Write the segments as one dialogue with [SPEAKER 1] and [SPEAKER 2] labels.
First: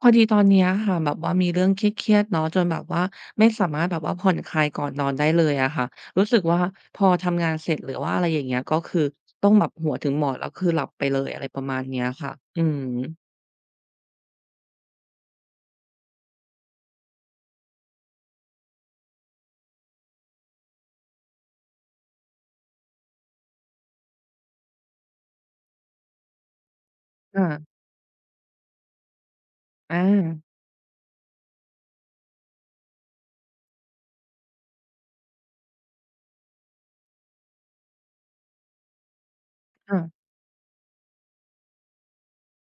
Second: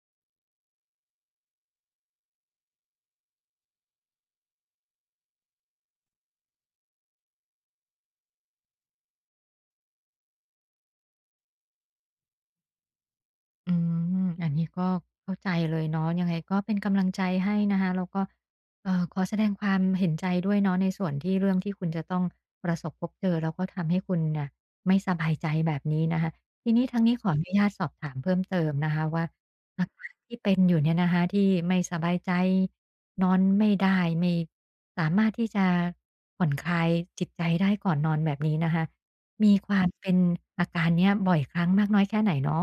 [SPEAKER 1] พอดีตอนเนี้ยค่ะแบบว่ามีเรื่องเครียดๆเนาะจนแบบว่าไม่สามารถแบบว่าผ่อนคลายก่อนนอนได้เลยอะค่ะรู้สึกว่าพอทำงานเสร็จหรือว่าอะไรอย่างเงี้ยก็คือต้องแบบหัวถึงหมอนแล้วคือหลับไปเลยอะไรประมาณเนี้ยค่ะอือ
[SPEAKER 2] อืมอันนี้ก็เข้าใจเลยเนาะยังไงก็เป็นกำลังใจให้นะคะแล้วก็ขอแสดงความเห็นใจด้วยเนาะในส่วนที่เรื่องที่คุณจะต้องประสบพบเจอแล้วก็ทำให้คุณน่ะไม่สบายใจแบบนี้นะคะทีนี้ทางนี้ขออนุญาต
[SPEAKER 1] ค่ะ
[SPEAKER 2] สอบถามเพิ่มเติมนะคะว่าอา
[SPEAKER 1] อา
[SPEAKER 2] การที่เป็นอยู่เนี่ยนะคะที่ไม่สบายใจนอนไม่ได้ไม่สามารถที่จะผ่อนคลายจิตใจได้ก่อนนอนแบบนี้นะคะมีความเป็น
[SPEAKER 1] ค่ะ
[SPEAKER 2] อาการเนี้ยบ่อยครั้งมากน้อยแค่ไหนเนา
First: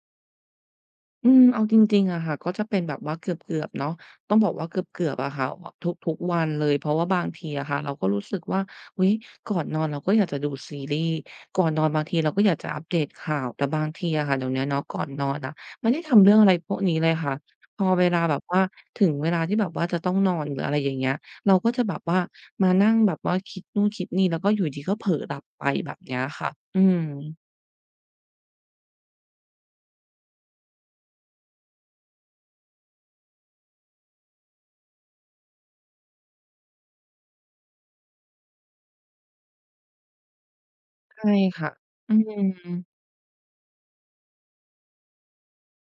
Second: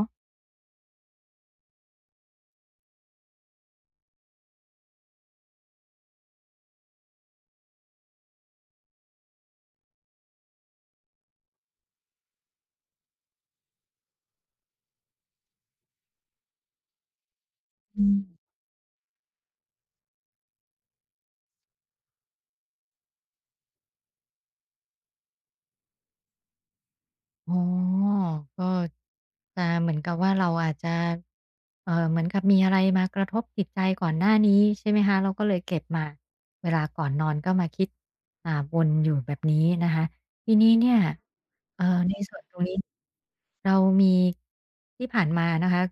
[SPEAKER 1] อืมเอาจริงๆอะค่ะก็จะเป็นแบบว่าเกือบๆเนาะต้องบอกว่าเกือบๆอะค่ะทุกๆวันเลยเพราะว่าบางทีอะค่ะเราก็รู้สึกว่าอุ๊ยก่อนนอนเราก็อยากจะดูซีรีส์ก่อนนอนบางทีเราก็อยากจะอัปเดตข่าวแต่บางทีอะค่ะเดี๋ยวเนี้ยเนาะก่อนนอนอะไม่ได้ทำเรื่องอะไรพวกนี้เลยค่ะพอเว
[SPEAKER 2] ะ
[SPEAKER 1] ลาแบบว่าถึงเวลาที่แบบว่าจะต้องนอนหรืออะไรอย่างเงี้ยเราก็จะแบบว่ามานั่งแบบว่าคิดนู่นคิดนี่แล้วก็อยู่ดีๆก็เผลอหลับไปแบบเนี้ยค่ะอืม
[SPEAKER 2] อ๋อก็จะเหมือนกับว่าเราอาจจะเหมือนกับมีอะไรมากระทบจิตใจก่อนหน้านี้ใช่ไหมคะเราก็เลยเก็บมาเวลาก่อนนอนก็มาคิดอ่าวนอยู่แบบนี้นะคะทีนี้เนี่ย
[SPEAKER 1] ใช่ค่ะอื
[SPEAKER 2] ในส่ว
[SPEAKER 1] ม
[SPEAKER 2] นตรงนี้เรามีที่ผ่านมานะคะ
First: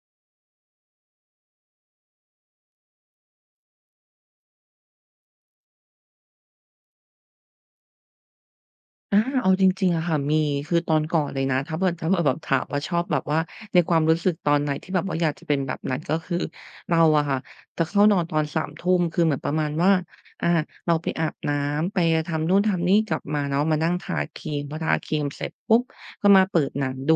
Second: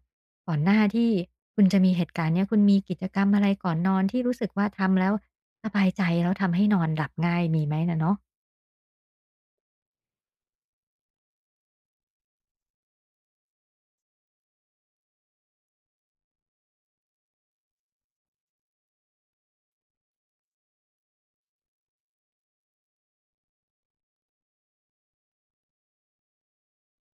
[SPEAKER 2] ก่อนหน้าที่คุณจะมีเหตุการณ์เนี้ยคุณมีกิจกรรมอะไรก่อนนอนที่รู้สึกว่าทำแล้วสบายใจแล้วทำให้นอนหลับง่ายมีไหมน่ะเนาะ
[SPEAKER 1] อาเอาจริงๆอะค่ะมีคือตอนก่อนเลยนะถ้าเผื่อแบบถามว่าชอบแบบว่าในความรู้สึกตอนไหนที่แบบว่าอยากจะเป็นแบบนั้นก็คือเราอะค่ะจะเข้านอนตอน3ทุ่มคือเหมือนประมาณว่าอ่าเราไปอาบน้ำไปทำนู่นทำนี่กลับมาเนาะมานั่งทาครีมพอทาครีมเสร็จปุ๊บก็มาเปิดหนังดู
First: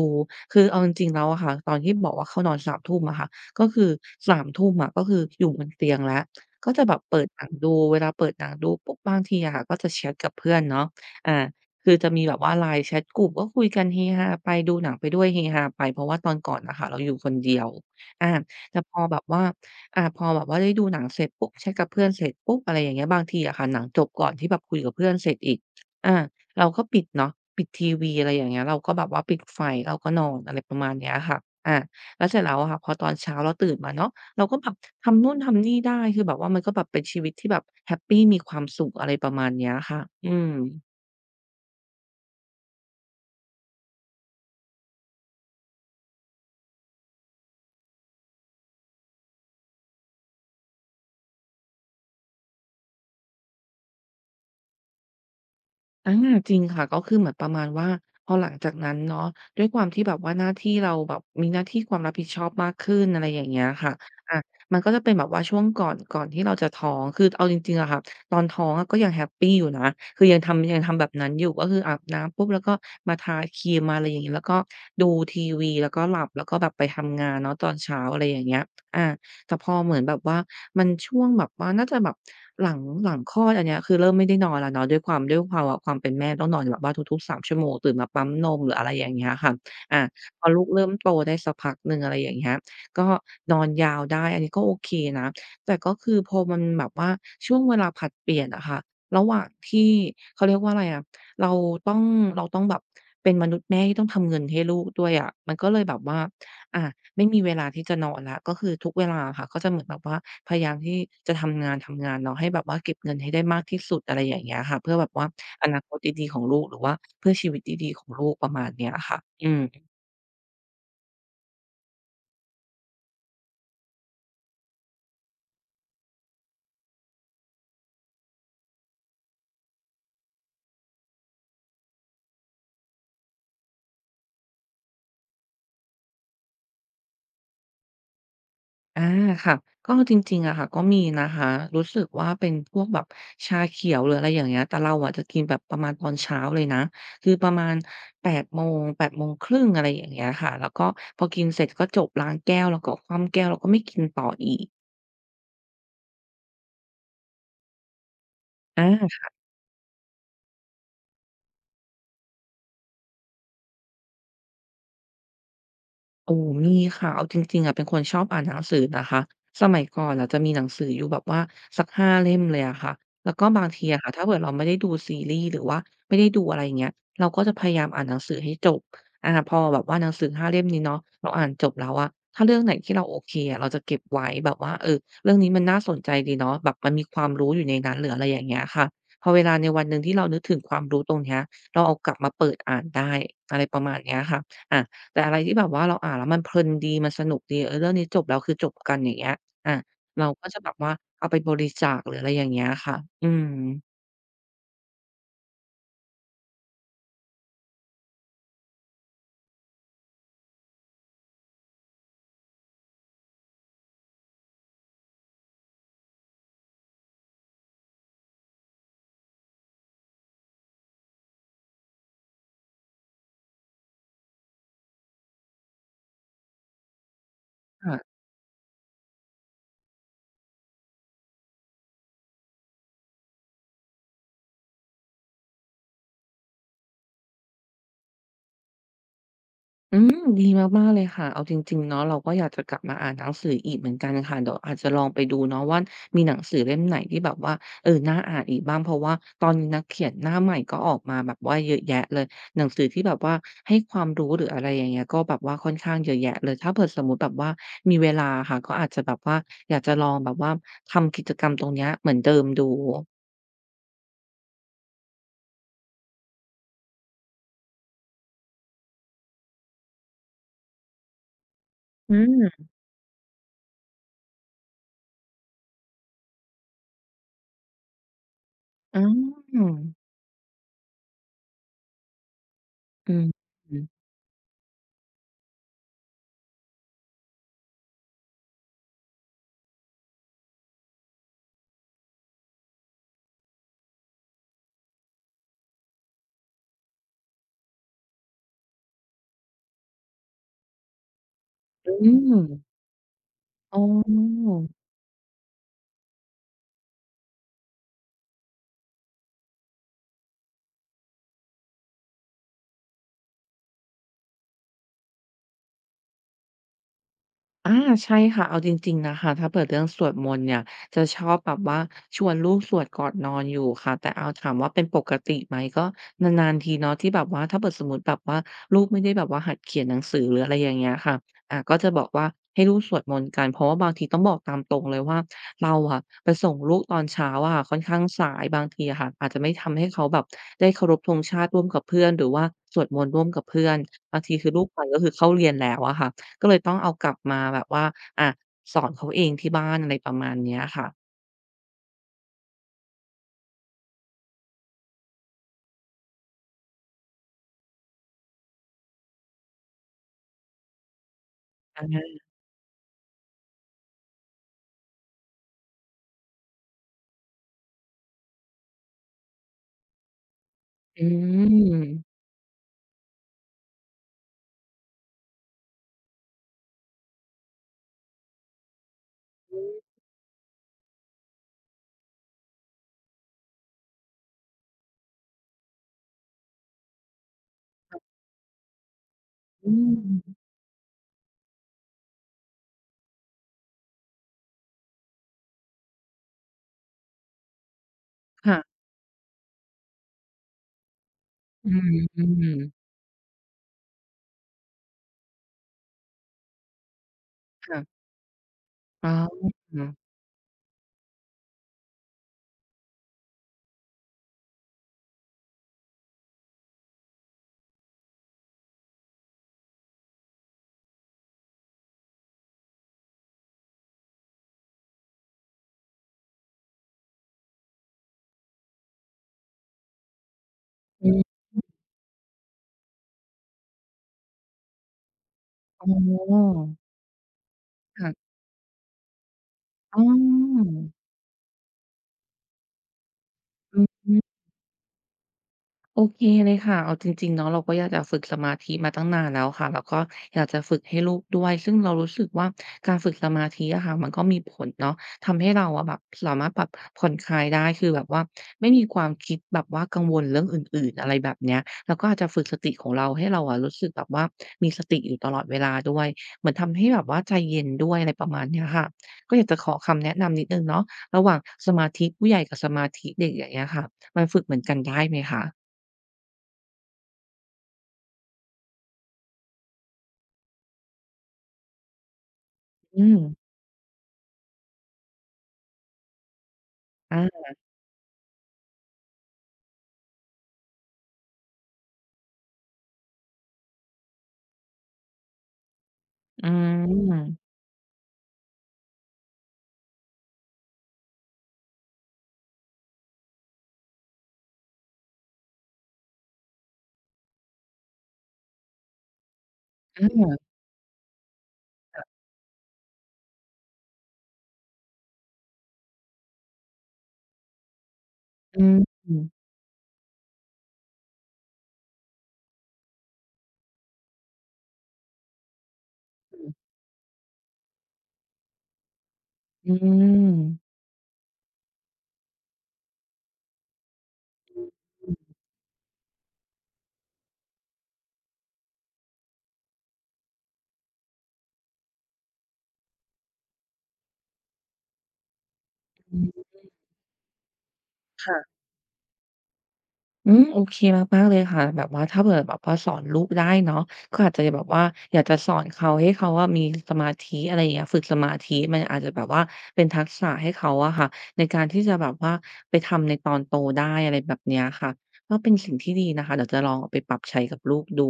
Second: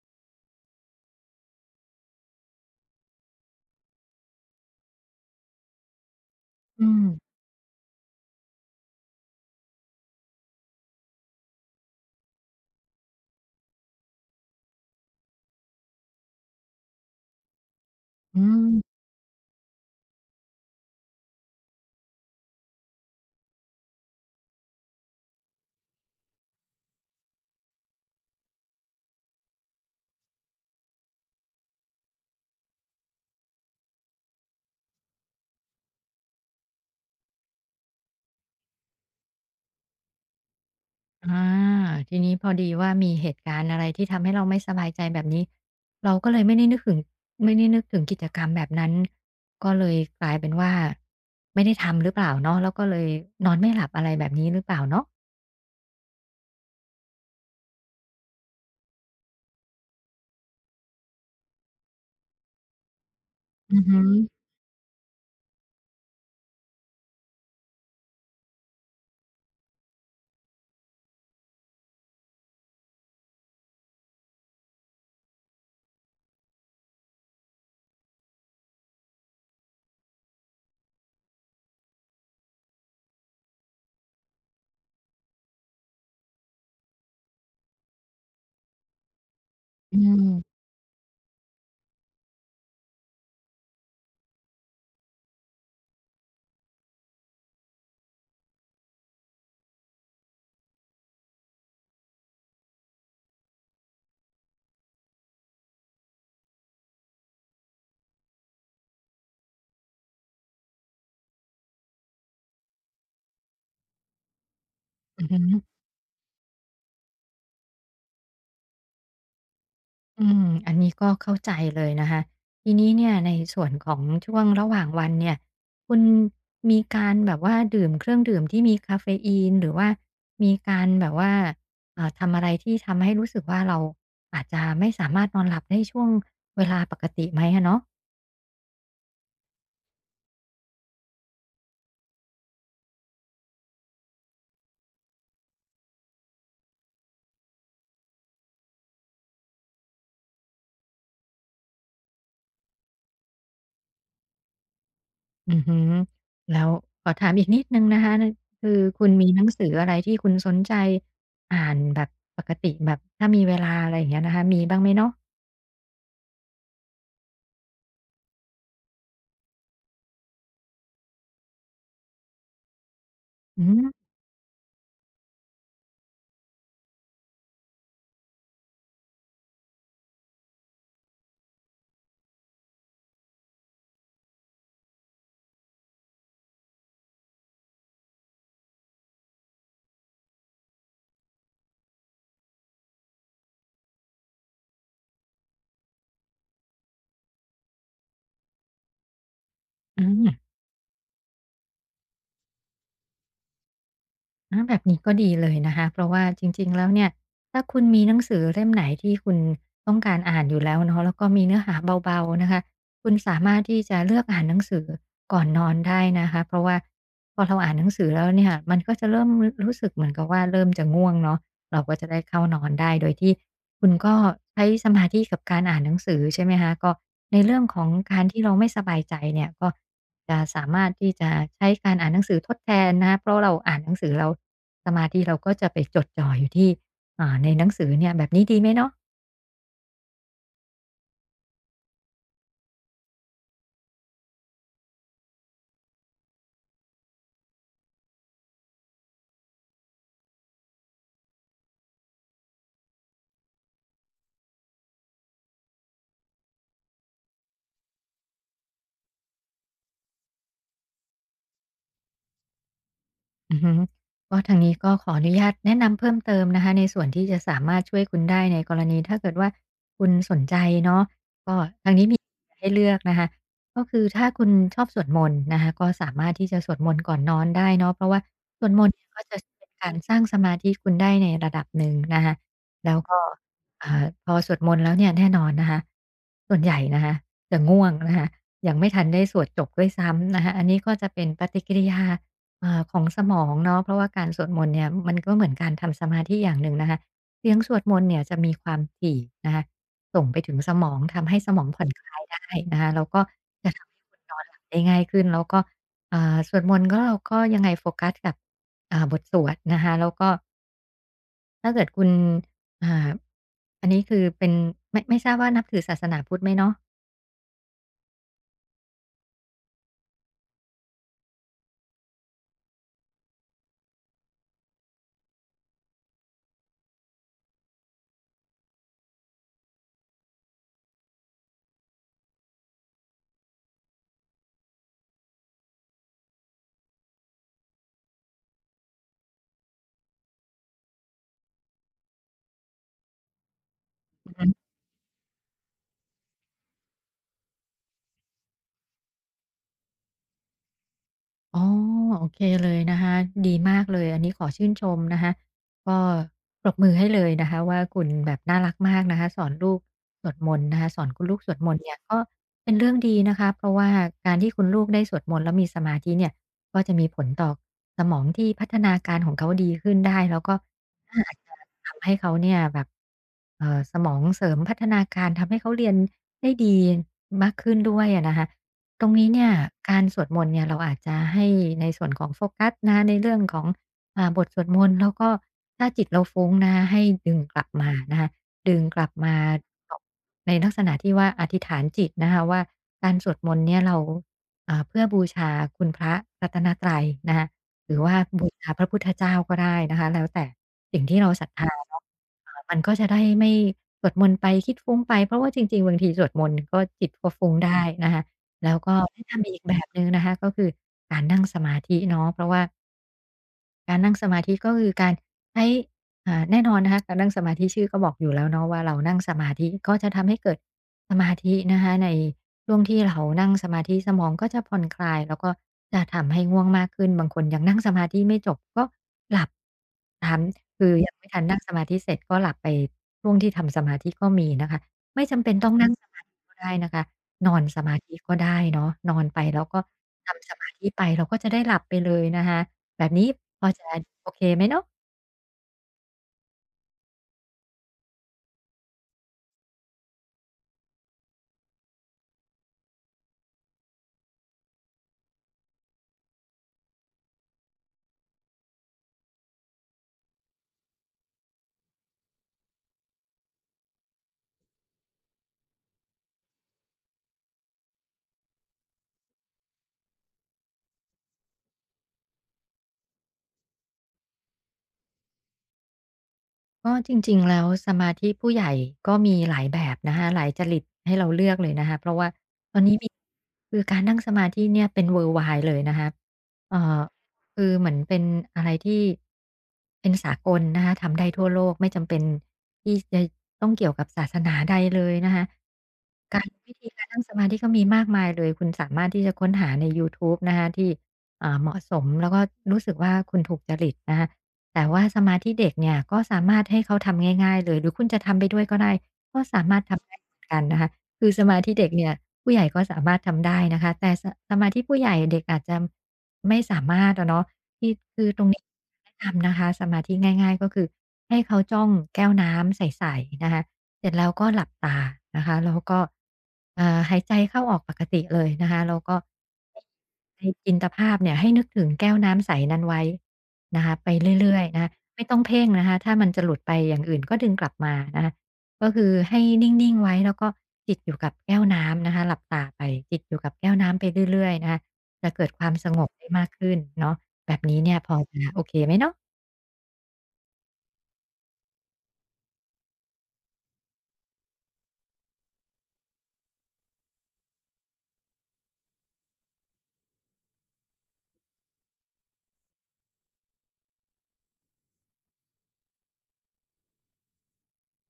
[SPEAKER 1] คือเอาจริงๆแล้วอะค่ะตอนที่บอกว่าเข้านอนสามทุ่มอะค่ะก็คือสามทุ่มอะก็คืออยู่บนเตียงแล้วก็จะ
[SPEAKER 2] อื
[SPEAKER 1] แบบ
[SPEAKER 2] ม
[SPEAKER 1] เปิดหนังดูเวลาเปิดหนังดูปุ๊บบางทีอะค่ะก็จะแชตกับเพื่อนเนาะอ่า คือจะมีแบบว่า LINE แชตกลุ่มก็คุยกันเฮฮาไปดูหนังไปด้วยเฮฮาไปเพราะว่าตอนก่อนน่ะค่ะเราอยู่คนเดียวอา
[SPEAKER 2] อืม
[SPEAKER 1] แต่พอแบบว่าอาพอแบบว่าได้ดูหนังเสร็จปุ๊บแชตกับเพื่อนเสร็จปุ๊บอะไรอย่างเงี้ยบางทีอะค่ะหนังจบก่อนที่แบบคุยกับเพื่อนเสร็จอีกอาเราก็ปิดเนาะปิดทีวีอะไรอย่างเงี้ยเราก็แบบว่าปิดไฟเราก็นอนอะไรประมาณเนี้ยค่ะอาแล้วเสร็จแล้วอะค่ะพอตอนเช้าเราตื่นมาเนาะเราก็แบบทำนู่นทำนี่ได้คือแบบว่ามันก็แบบเป็นชีวิตที่แบบแฮปปีมีความสุขอะไรประมาณเนี้ยค่ะอืม
[SPEAKER 2] อาทีนี้พอดีว่ามีเหตุการณ์อะไรที่ทำให้เราไม่สบายใจแบบนี้เราก็เลยไม่ได้นึกถึงกิจกรรมแบบนั้นก็เลยกลายเป็นว่าไม่ได้ทำหรือเปล่าเนาะแล้วก็เลยนอนไม่หลับอะไรแบบนี้หรือเปล่าเนาะ
[SPEAKER 1] อาจริงค่ะก็คือเหมือนประมาณว่าพอหลังจากนั้นเนาะด้วยความที่แบบว่าหน้าที่เราแบบมีหน้าที่ความรับผิดชอบมากขึ้นอะไรอย่างเงี้ย
[SPEAKER 2] อือ
[SPEAKER 1] ค่ะ
[SPEAKER 2] หื
[SPEAKER 1] อามันก็จะเป็นแบบว่าช่วงก่อนที่เราจะท้องคือเอาจริงๆอะค่ะตอนท้องอะก็ยังแฮปปีอยู่นะคือยังทำแบบนั้นอยู่ก็คืออาบน้ำปุ๊บแล้วก็มาทาครีมมาอะไรอย่างงี้แล้วก็ดูทีวีแล้วก็หลับแล้วก็แบบไปทำงานเนาะตอนเช้าอะไรอย่างเงี้ยอา แต่พอเหมือนแบบว่ามันช่วงแบบว่าน่าจะแบบหลังหลังคลอดอันเนี้ยคือเริ่มไม่ได้นอนแล้วเนาะด้วยความเป็นแม่ต้องนอนแบบว่าทุกๆ3ชั่วโมงตื่นมาปั๊มนมหรืออะไรอย่างเงี้ยค่ะ
[SPEAKER 2] ออื
[SPEAKER 1] อะ
[SPEAKER 2] ม
[SPEAKER 1] พอลูกเริ่มโตได้สักพักหนึ่งอะไรอย่างเงี้ยก็นอนยาวได้อันนี้ก็โอเคนะแต่ก็คือพอมันแบบว่าช่วงเวลาผลัดเปลี่ยนอะค่ะระหว่างที่เขาเรียกว่าอะไรอะเราต้องเราต้องแบบเป็นมนุษย์แม่ที่ต้องทำเงินให้ลูกด้วยอะมันก็เลยแบบว่า อะไม่มีเวลาที่จะนอนแล้วก็คือทุกเวลาค่ะก็จะเหมือนแบบว่าพยายามที่จะทำงานเนาะให้แบบว่าเก็บเงินให้ได้มากที่สุดอะไรอย่างเงี้ยค่ะเพื่อแบบ
[SPEAKER 2] อื
[SPEAKER 1] ว่า
[SPEAKER 2] อหือ
[SPEAKER 1] อนาคตดีๆของลูกหรือว่าเพื่อชีวิตดีๆของลูกประมาณเนี้ยค่ะอืม
[SPEAKER 2] อืมอันนี้ก็เข้าใจเลยนะคะทีนี้เนี่ยในส่วนของช่วงระหว่างวันเนี่ยคุณมีการแบบว่าดื่มเครื่องดื่มที่มีคาเฟอีนหรือว่ามีการแบบว่าทำอะไรที่ทำให้รู้สึกว่าเราอาจจะไม่สามารถนอนหลับได้ช่วงเวลาปกติไหมอะเนาะ
[SPEAKER 1] อาค่ะก็จริงๆอะค่ะก็มีนะคะรู้สึกว่าเป็นพวกแบบชาเขียวหรืออะไรอย่างเงี้ยแต่เราอะจะกินแบบประมาณตอนเช้าเลยนะคือประมาณแปดโมง8 โมงครึ่งอะไรอย่างเงี้ยค่ะแล้วก็พอกินเสร็จก็จบล้างแก้วแล้วก็คว่ำแก้วแล้วก็ไม่กินต่ออีก
[SPEAKER 2] อือฮึแล้วขอถามอีกนิดหนึ่งนะคะนคือคุณมี
[SPEAKER 1] อา
[SPEAKER 2] หนังสืออะไรที่คุณสนใจอ่านแบบปกติแบบถ้ามีเวลาอะไรอย่างเงี้ยนะคะมีบ้างไหมเนาะ
[SPEAKER 1] โอ้มีค่ะเอาจริงๆอะเป็นคนชอบอ่านหนังสือนะคะสมัยก่อนอะจะมีหนังสืออยู่แบบว่าสัก5เล่มเลยอะค่ะแล้วก็บา
[SPEAKER 2] อื
[SPEAKER 1] ง
[SPEAKER 2] ม
[SPEAKER 1] ทีอะค่ะถ้าเผื่อเราไม่ได้ดูซีรีส์หรือว่าไม่ได้ดูอะไรอย่างเงี้ยเราก็จะพยายามอ่านหนังสือให้จบอาพอแบบว่าหนังสือห้าเล่มนี้เนาะเราอ่านจบแล้วอะถ้าเรื่องไหนที่เราโอเคอะเราจะเก็บไว้แบบว่าเออเรื่องนี้มันน่าสนใจดีเนาะแบบมันมีความรู้อยู่ในนั้นหรืออะไรอย่างเงี้ยค่ะพอเวลาในวันหนึ่งที่เรานึกถึงความรู้ตรงเนี้ยเราเอากลับมาเปิดอ่านได้อะไรประมาณเนี้ยค่ะอา แต่อะไรที่แบบว่าเราอ่านแล้วมันเพลินดีมันสนุกดีเออเรื่องนี้จบแล้วคือจบกันอย่างเงี้ยอา
[SPEAKER 2] อื
[SPEAKER 1] เราก็
[SPEAKER 2] ม
[SPEAKER 1] จะแบบว่าเอาไปบริจาคหรืออะไรอย่างเงี้ยค่ะอืม
[SPEAKER 2] อาแบบนี้ก็ดีเลยนะคะเพราะว่าจริงๆแล้วเนี่ยถ้าคุณมีหนังสือเล่มไหนที่คุณต้องการอ่านอยู่แล้วเนาะแล้วก็มีเนื้อหาเบาๆนะคะ คุณสามารถที่จะเลือกอ่านหนังสือก่อนนอนได้นะคะ เพราะว่าพอเราอ่านหนังสือแล้วเนี่ยมันก็จะเริ่มรรู้สึกเหมือนกับว่าเริ่มจะง่วงเนาะเราก็จะได้เข้านอนได้โดยที่คุณก็ใช้สมาธิกับการอ่านหนังสือใช่ไหมคะก็ในเรื่องของ
[SPEAKER 1] ค่ะ
[SPEAKER 2] การที่เราไม่สบายใจเนี่ยก็ จะสามารถที่จะใช้การอ่านหนังสือทดแทนนะคะเพราะเราอ่านหนังสือเราสมาธิเราก็จะไปจดจ่ออยู่ที่อ่าในหนังสือเนี่ยแบบนี้ดีไหมเนาะ
[SPEAKER 1] อืมดีมากๆเลยค่ะเอาจริงๆเนาะเราก็อยากจะกลับมาอ่านหนังสืออีกเหมือนกันค่ะเดี๋ยวอาจจะลองไปดูเนาะว่ามีหนังสือเล่มไหนที่แบบว่าเออน่าอ่านอีกบ้างเพราะว่าตอนนี้นักเขียนหน้าใหม่ก็ออกมาแบบว่าเยอะแยะเลยหนังสือที่แบบว่าให้ความรู้หรืออะไรอย่างเงี้ยก็แบบว่าค่อนข้างเยอะแยะเลยถ้าเผื่อสมมุติแบบว่ามีเวลาค่ะก็อาจจะแบบว่าอยากจะลองแบบว่าทำกิจกรรมตรงเนี้ยเหมือนเดิมดู
[SPEAKER 2] อือฮึก็ทางนี้ก็ขออนุญาตแนะนำเพิ่มเติมนะคะในส่วนที่จะสามารถช่วยคุณได้ในกรณีถ้าเกิดว่าคุณสนใจเนาะก็ทางนี้
[SPEAKER 1] อื
[SPEAKER 2] มี
[SPEAKER 1] ม
[SPEAKER 2] ให้เลือกนะคะก็คือถ้าคุณชอบสวดมนต์นะคะก็สามารถที่จะสวดมนต์ก่อนนอนได้เนาะเพราะว่าสวดมนต์
[SPEAKER 1] อา
[SPEAKER 2] เนี่ยก็จะ
[SPEAKER 1] อ
[SPEAKER 2] เป็นการสร้างสมาธิคุณได้ในระดับหนึ่งนะคะแล้ว
[SPEAKER 1] อื
[SPEAKER 2] ก็
[SPEAKER 1] ม
[SPEAKER 2] อ่าพอสวดมนต์แล้วเนี่ยแน่นอนนะคะส่วนใหญ่นะคะจะง่วงนะคะยังไม่ทันได้สวดจบด้วยซ้ำนะคะอันนี้ก็จะเป็นปฏิกิริยา อ่าของสมองเนาะเพราะว่าการสวดมนต์เนี่ยมันก็เหมือนการทำสมาธิอย่างหนึ่งนะคะเสียงสวดมนต์เนี่ยจะมีความถี่นะคะส่งไปถึงสมองทำให้สมองผ่อ
[SPEAKER 1] อ
[SPEAKER 2] นค
[SPEAKER 1] ื
[SPEAKER 2] ลาย
[SPEAKER 1] ม
[SPEAKER 2] ได้นะคะแล้วก็จะ
[SPEAKER 1] อ๋อ
[SPEAKER 2] ทำให้คุณนอนหลับได้ง่ายขึ้นแล้วก็อ่าสวดมนต์ก็เราก็ยังไงโฟกัสกับอ่าบทสวดนะคะแล้วก็ถ้าเกิดคุณอ่าอันนี้คือเป็นไม่ทราบว่านับถือศาสนาพุทธไหมเนาะ
[SPEAKER 1] อาใช่ค่ะเอาจริงๆนะคะถ้าเปิดเรื่องสวดมนต์เนี่ยจะชอบแบบว่าชวนลูกสวดก่อนนอนอยู่ค่ะแต่เอาถามว่าเป็นปกติไหมก็นานๆทีเนาะที่แบบว่าถ้าเผื่อสมมุติแบบว่าลูกไม่ได้แบบว่าหัดเขียนหนังสือหรืออะไรอย่างเงี้ยค่ะอ่าก็จะบอกว่าให้ลูกสวดมนต์กันเพราะว่าบางทีต้องบอกตามตรงเลยว่าเราอะไปส่งลูกตอนเช้าอะค่ะค่อนข้างสายบางทีอะค่ะอาจจะไม่ทำให้เขาแบบได้เคารพธงชาติร่วมกับเพื่อนหรือว่าสวดมนต์ร่วมกับเพื่อนบางทีคือลูกไปก็คือเข้าเรียนแล้วอะค่ะ ก็เลยต้องเอากลับมาแบบว่าอ่ะสอนเขาเองที่บ้านอะไรประมาณเนี้ยค่ะ
[SPEAKER 2] อ๋อโอเคเลยนะคะดีมากเลยอันนี้ขอชื่นชมนะคะก็ปรบมือให้เลยนะคะว่าคุณแบบน่ารักมากนะคะสอนลูกสวดมนต์นะคะสอนคุณลูกสวดมนต์
[SPEAKER 1] อะ
[SPEAKER 2] เนี่ยก็
[SPEAKER 1] ฮะ
[SPEAKER 2] เป็นเรื่องดีนะคะเพราะว่าการที่คุณลูกได้สวดมนต์แล้วมีสมาธิเนี่ยก็จะมีผลต่อสมองที่พัฒนาการของเขาดีขึ้นได้แล้วก็
[SPEAKER 1] อื
[SPEAKER 2] อาจจะทำให้
[SPEAKER 1] ม
[SPEAKER 2] เขาเนี่ยแบบสมองเสริมพัฒนาการทำให้เขาเรียนได้ดีมากขึ้นด้วยอะนะคะ ตรงนี้เนี่ยการสวดมนต์เนี่ยเราอาจจะให้ในส่วนของโฟกัสนะในเรื่องของบทสวดมนต์แล้วก็ถ้าจิตเราฟุ้งนะให้ดึงกลับมานะคะดึงกลับมา
[SPEAKER 1] อืม
[SPEAKER 2] ในลักษณะที่ว่าอธิษฐานจิตนะคะว่าการสวดมนต์เนี่ยเราเพื่อบูชาคุณพระรัตนตรัยนะคะหรือว่าบูชา
[SPEAKER 1] ค่ะ
[SPEAKER 2] พระพุทธเจ้าก็ได้นะคะแล้วแต่สิ่งที่เราศรัท
[SPEAKER 1] อื
[SPEAKER 2] ธาเนาะ
[SPEAKER 1] ม
[SPEAKER 2] มันก็จะได้ไม่สวดมนต์ไปคิดฟุ้งไปเพราะว่าจริงๆบางทีสวดมนต์ก็จิตก็ฟุ้ง
[SPEAKER 1] ๆค่ะ
[SPEAKER 2] ได้นะคะ แล้วก็
[SPEAKER 1] อ๋
[SPEAKER 2] ให้
[SPEAKER 1] อ
[SPEAKER 2] ทำอีกแบบหนึ่งนะคะก็คือการนั่งสมาธิเนาะเพราะว่า การนั่งสมาธิก็คือการใช้แน่นอนนะคะการนั่งสมาธิชื่อก็บอกอยู่แล้วเนาะว่าเรานั่งสมาธิก็จะทำให้เกิดสมาธินะคะในช่วงที่เรานั่งสมาธิสมองก็จะผ่อนคลายแล้วก็จะทำให้ง่วงมากขึ้นบางคนยังนั่งสมาธิไม่จบก็หลับทาคือ
[SPEAKER 1] อื
[SPEAKER 2] ยังไม่ทั
[SPEAKER 1] ม
[SPEAKER 2] นนั่งสมาธิเสร็จก็หลับไปช่วงที่ทำสมาธิก็มีนะคะไม่จำเป็นต้อง
[SPEAKER 1] อ๋
[SPEAKER 2] นั่งสมาธิ
[SPEAKER 1] อ
[SPEAKER 2] ก็ได้นะคะนอนสมาธิ
[SPEAKER 1] ค่ะ
[SPEAKER 2] ก็ได้เนาะนอนไปแล้วก็
[SPEAKER 1] อ๋
[SPEAKER 2] ทำสมา
[SPEAKER 1] อ
[SPEAKER 2] ธิไปเราก็จะได้หลับไปเลยนะคะ แบบนี้พอ
[SPEAKER 1] อื
[SPEAKER 2] จะ
[SPEAKER 1] ม
[SPEAKER 2] โอเคไหมเนาะ
[SPEAKER 1] โอเคเลยค่ะเอาจริงๆเนาะเราก็อยากจะฝึกสมาธิมาตั้งนานแล้วค่ะแล้วก็อยากจะฝึกให้ลูกด้วยซึ่งเรารู้สึกว่าการฝึกสมาธิอะค่ะมันก็มีผลเนาะทำให้เราอะแบบสามารถแบบผ่อนคลายได้คือแบบว่าไม่มีความคิดแบบว่ากังวลเรื่องอื่นๆอะไรแบบเนี้ยแล้วก็อาจจะฝึกสติของเราให้เราอะรู้สึกแบบว่ามีสติอยู่ตลอดเวลาด้วยเหมือนทำให้แบบว่าใจเย็นด้วยอะไรประมาณเนี้ยค่ะก็อยากจะขอคำแนะนำนิดหนึ่งเนาะระหว่างสมาธิผู้ใหญ่กับสมาธิเด็กอย่างเงี้ยค่ะมันฝึกเหมือนกันได้ไหมคะ
[SPEAKER 2] ก็จริงๆแล้วสมาธิผู้ใหญ่ก็มีหลายแบบนะคะหลายจริตให้เราเลือกเลยนะคะเพราะว่าตอนนี้
[SPEAKER 1] อื
[SPEAKER 2] มี
[SPEAKER 1] ม
[SPEAKER 2] คือการนั่งสมาธิเนี่ยเป็น worldwide เลยนะคะเอ่อ
[SPEAKER 1] อา
[SPEAKER 2] คือเหมือนเป็นอะไรที่เป็นสากลนะคะทำได้ทั่วโลกไม่จำเป็นที่จะต้องเกี่ยวกับศาสนาใดเลยนะคะกา
[SPEAKER 1] อื
[SPEAKER 2] รวิธีการนั่งสมา
[SPEAKER 1] ม
[SPEAKER 2] ธิก็มีมากมายเลยคุณสามารถที่จะค้นหาในยูทูบนะคะที่เหมาะสมแล้วก็รู้สึกว่าคุณถูกจริตนะคะ แต่ว่าสมาธิเด็กเนี่ยก็สามารถให้เขาทำง่ายๆเลยหรือคุณจะทำไปด้วยก็ได้ก็สามารถ
[SPEAKER 1] อาอื
[SPEAKER 2] ทำได้เหมือ
[SPEAKER 1] ม
[SPEAKER 2] นกันนะคะคือสมาธิเด็กเนี่ยผู้ใหญ่ก็สามารถทำได้นะคะแต่สะสมาธิผู้ใหญ่เด็กอาจจะไม่สามารถอะเนาะที่คือตรงนี้
[SPEAKER 1] อื
[SPEAKER 2] แนะ
[SPEAKER 1] ม
[SPEAKER 2] นำนะคะสมาธิง่ายๆก็คือให้เขาจ้องแก้วน้ำใสๆนะคะ เสร็จแล้วก็หลับตานะคะแล้วก็
[SPEAKER 1] อ
[SPEAKER 2] หายใจเข้าออกปกติเลยนะคะแล้วก็
[SPEAKER 1] ืม
[SPEAKER 2] ให้จินตภาพเนี่ยให้นึกถึงแก้วน้ำใสนั้นไว้นะคะไปเรื่อยๆนะคะไม่ต้องเพ่งนะคะถ้ามันจะหลุดไปอย่างอื่นก็ดึงกลับมานะคะก็คือให้นิ่งๆไว้แล้วก็จิตอยู่กับแก้วน้ำนะคะหลับตาไปจิตอยู่กับแก้วน้ำไปเรื่อยๆนะคะจะเกิดความสงบ
[SPEAKER 1] อื
[SPEAKER 2] ได้
[SPEAKER 1] ม
[SPEAKER 2] มากขึ้นเนาะแบบนี้เนี่ยพอ
[SPEAKER 1] ค่ะ
[SPEAKER 2] จะโอเคไหมเนาะ
[SPEAKER 1] อืมโอเคมากๆเลยค่ะแบบว่าถ้าเผื่อแบบว่าสอนลูกได้เนาะก็อาจจะแบบว่าอยากจะสอนเขาให้เขาอะมีสมาธิอะไรอย่างเงี้ยฝึกสมาธิมันอาจจะแบบว่าเป็นทักษะให้เขาอะค่ะในการที่จะแบบว่าไปทำในตอนโตได้อะไรแบบเนี้ยค่ะก็เป็นสิ่งที่ดีนะคะเดี๋ยวจะลองเอาไปปรับใช้กับลูกดู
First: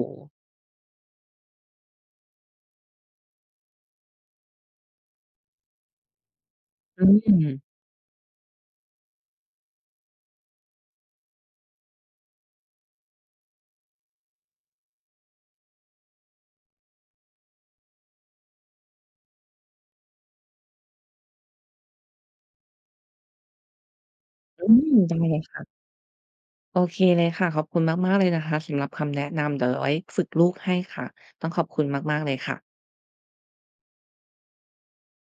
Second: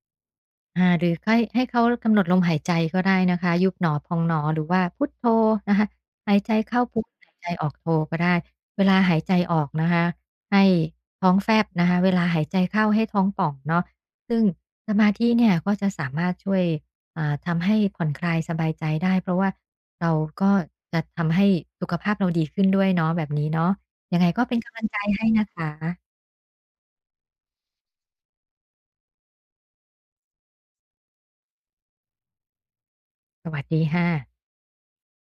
[SPEAKER 2] หรือให้เขากำหนดลมหายใจก็ได้นะคะยุบหนอพองหนอหรือว่าพุทโธนะคะหายใจเข้าพุ
[SPEAKER 1] อื
[SPEAKER 2] ทหายใจอ
[SPEAKER 1] ม
[SPEAKER 2] อกโธก็ได้เวลาหายใจออกนะคะให้ท้องแฟบนะคะเวลาหายใจเข้าให้ท้องป่องเนาะซึ่งสมาธิเนี่ยก็จะสามารถช่วยทำให้ผ่อนคลายสบายใจได้เพราะว่าเราก็จะทำให้สุขภาพเราดีขึ้นด้วยเนาะแบบนี้เนาะยังไงก็เป็น
[SPEAKER 1] อื
[SPEAKER 2] กำลัง
[SPEAKER 1] ม
[SPEAKER 2] ใจ
[SPEAKER 1] ได้
[SPEAKER 2] ให้
[SPEAKER 1] เลย
[SPEAKER 2] นะค
[SPEAKER 1] ค่ะ
[SPEAKER 2] ะ
[SPEAKER 1] โอเคเลยค่ะขอบคุณมากๆเลยนะคะสำหรับคำแนะนำเดี๋ยวเอาไว้ฝึกลูกให้ค่ะต้องขอบคุณมากๆเลยค่ะ
[SPEAKER 2] สวัสดีค่ะ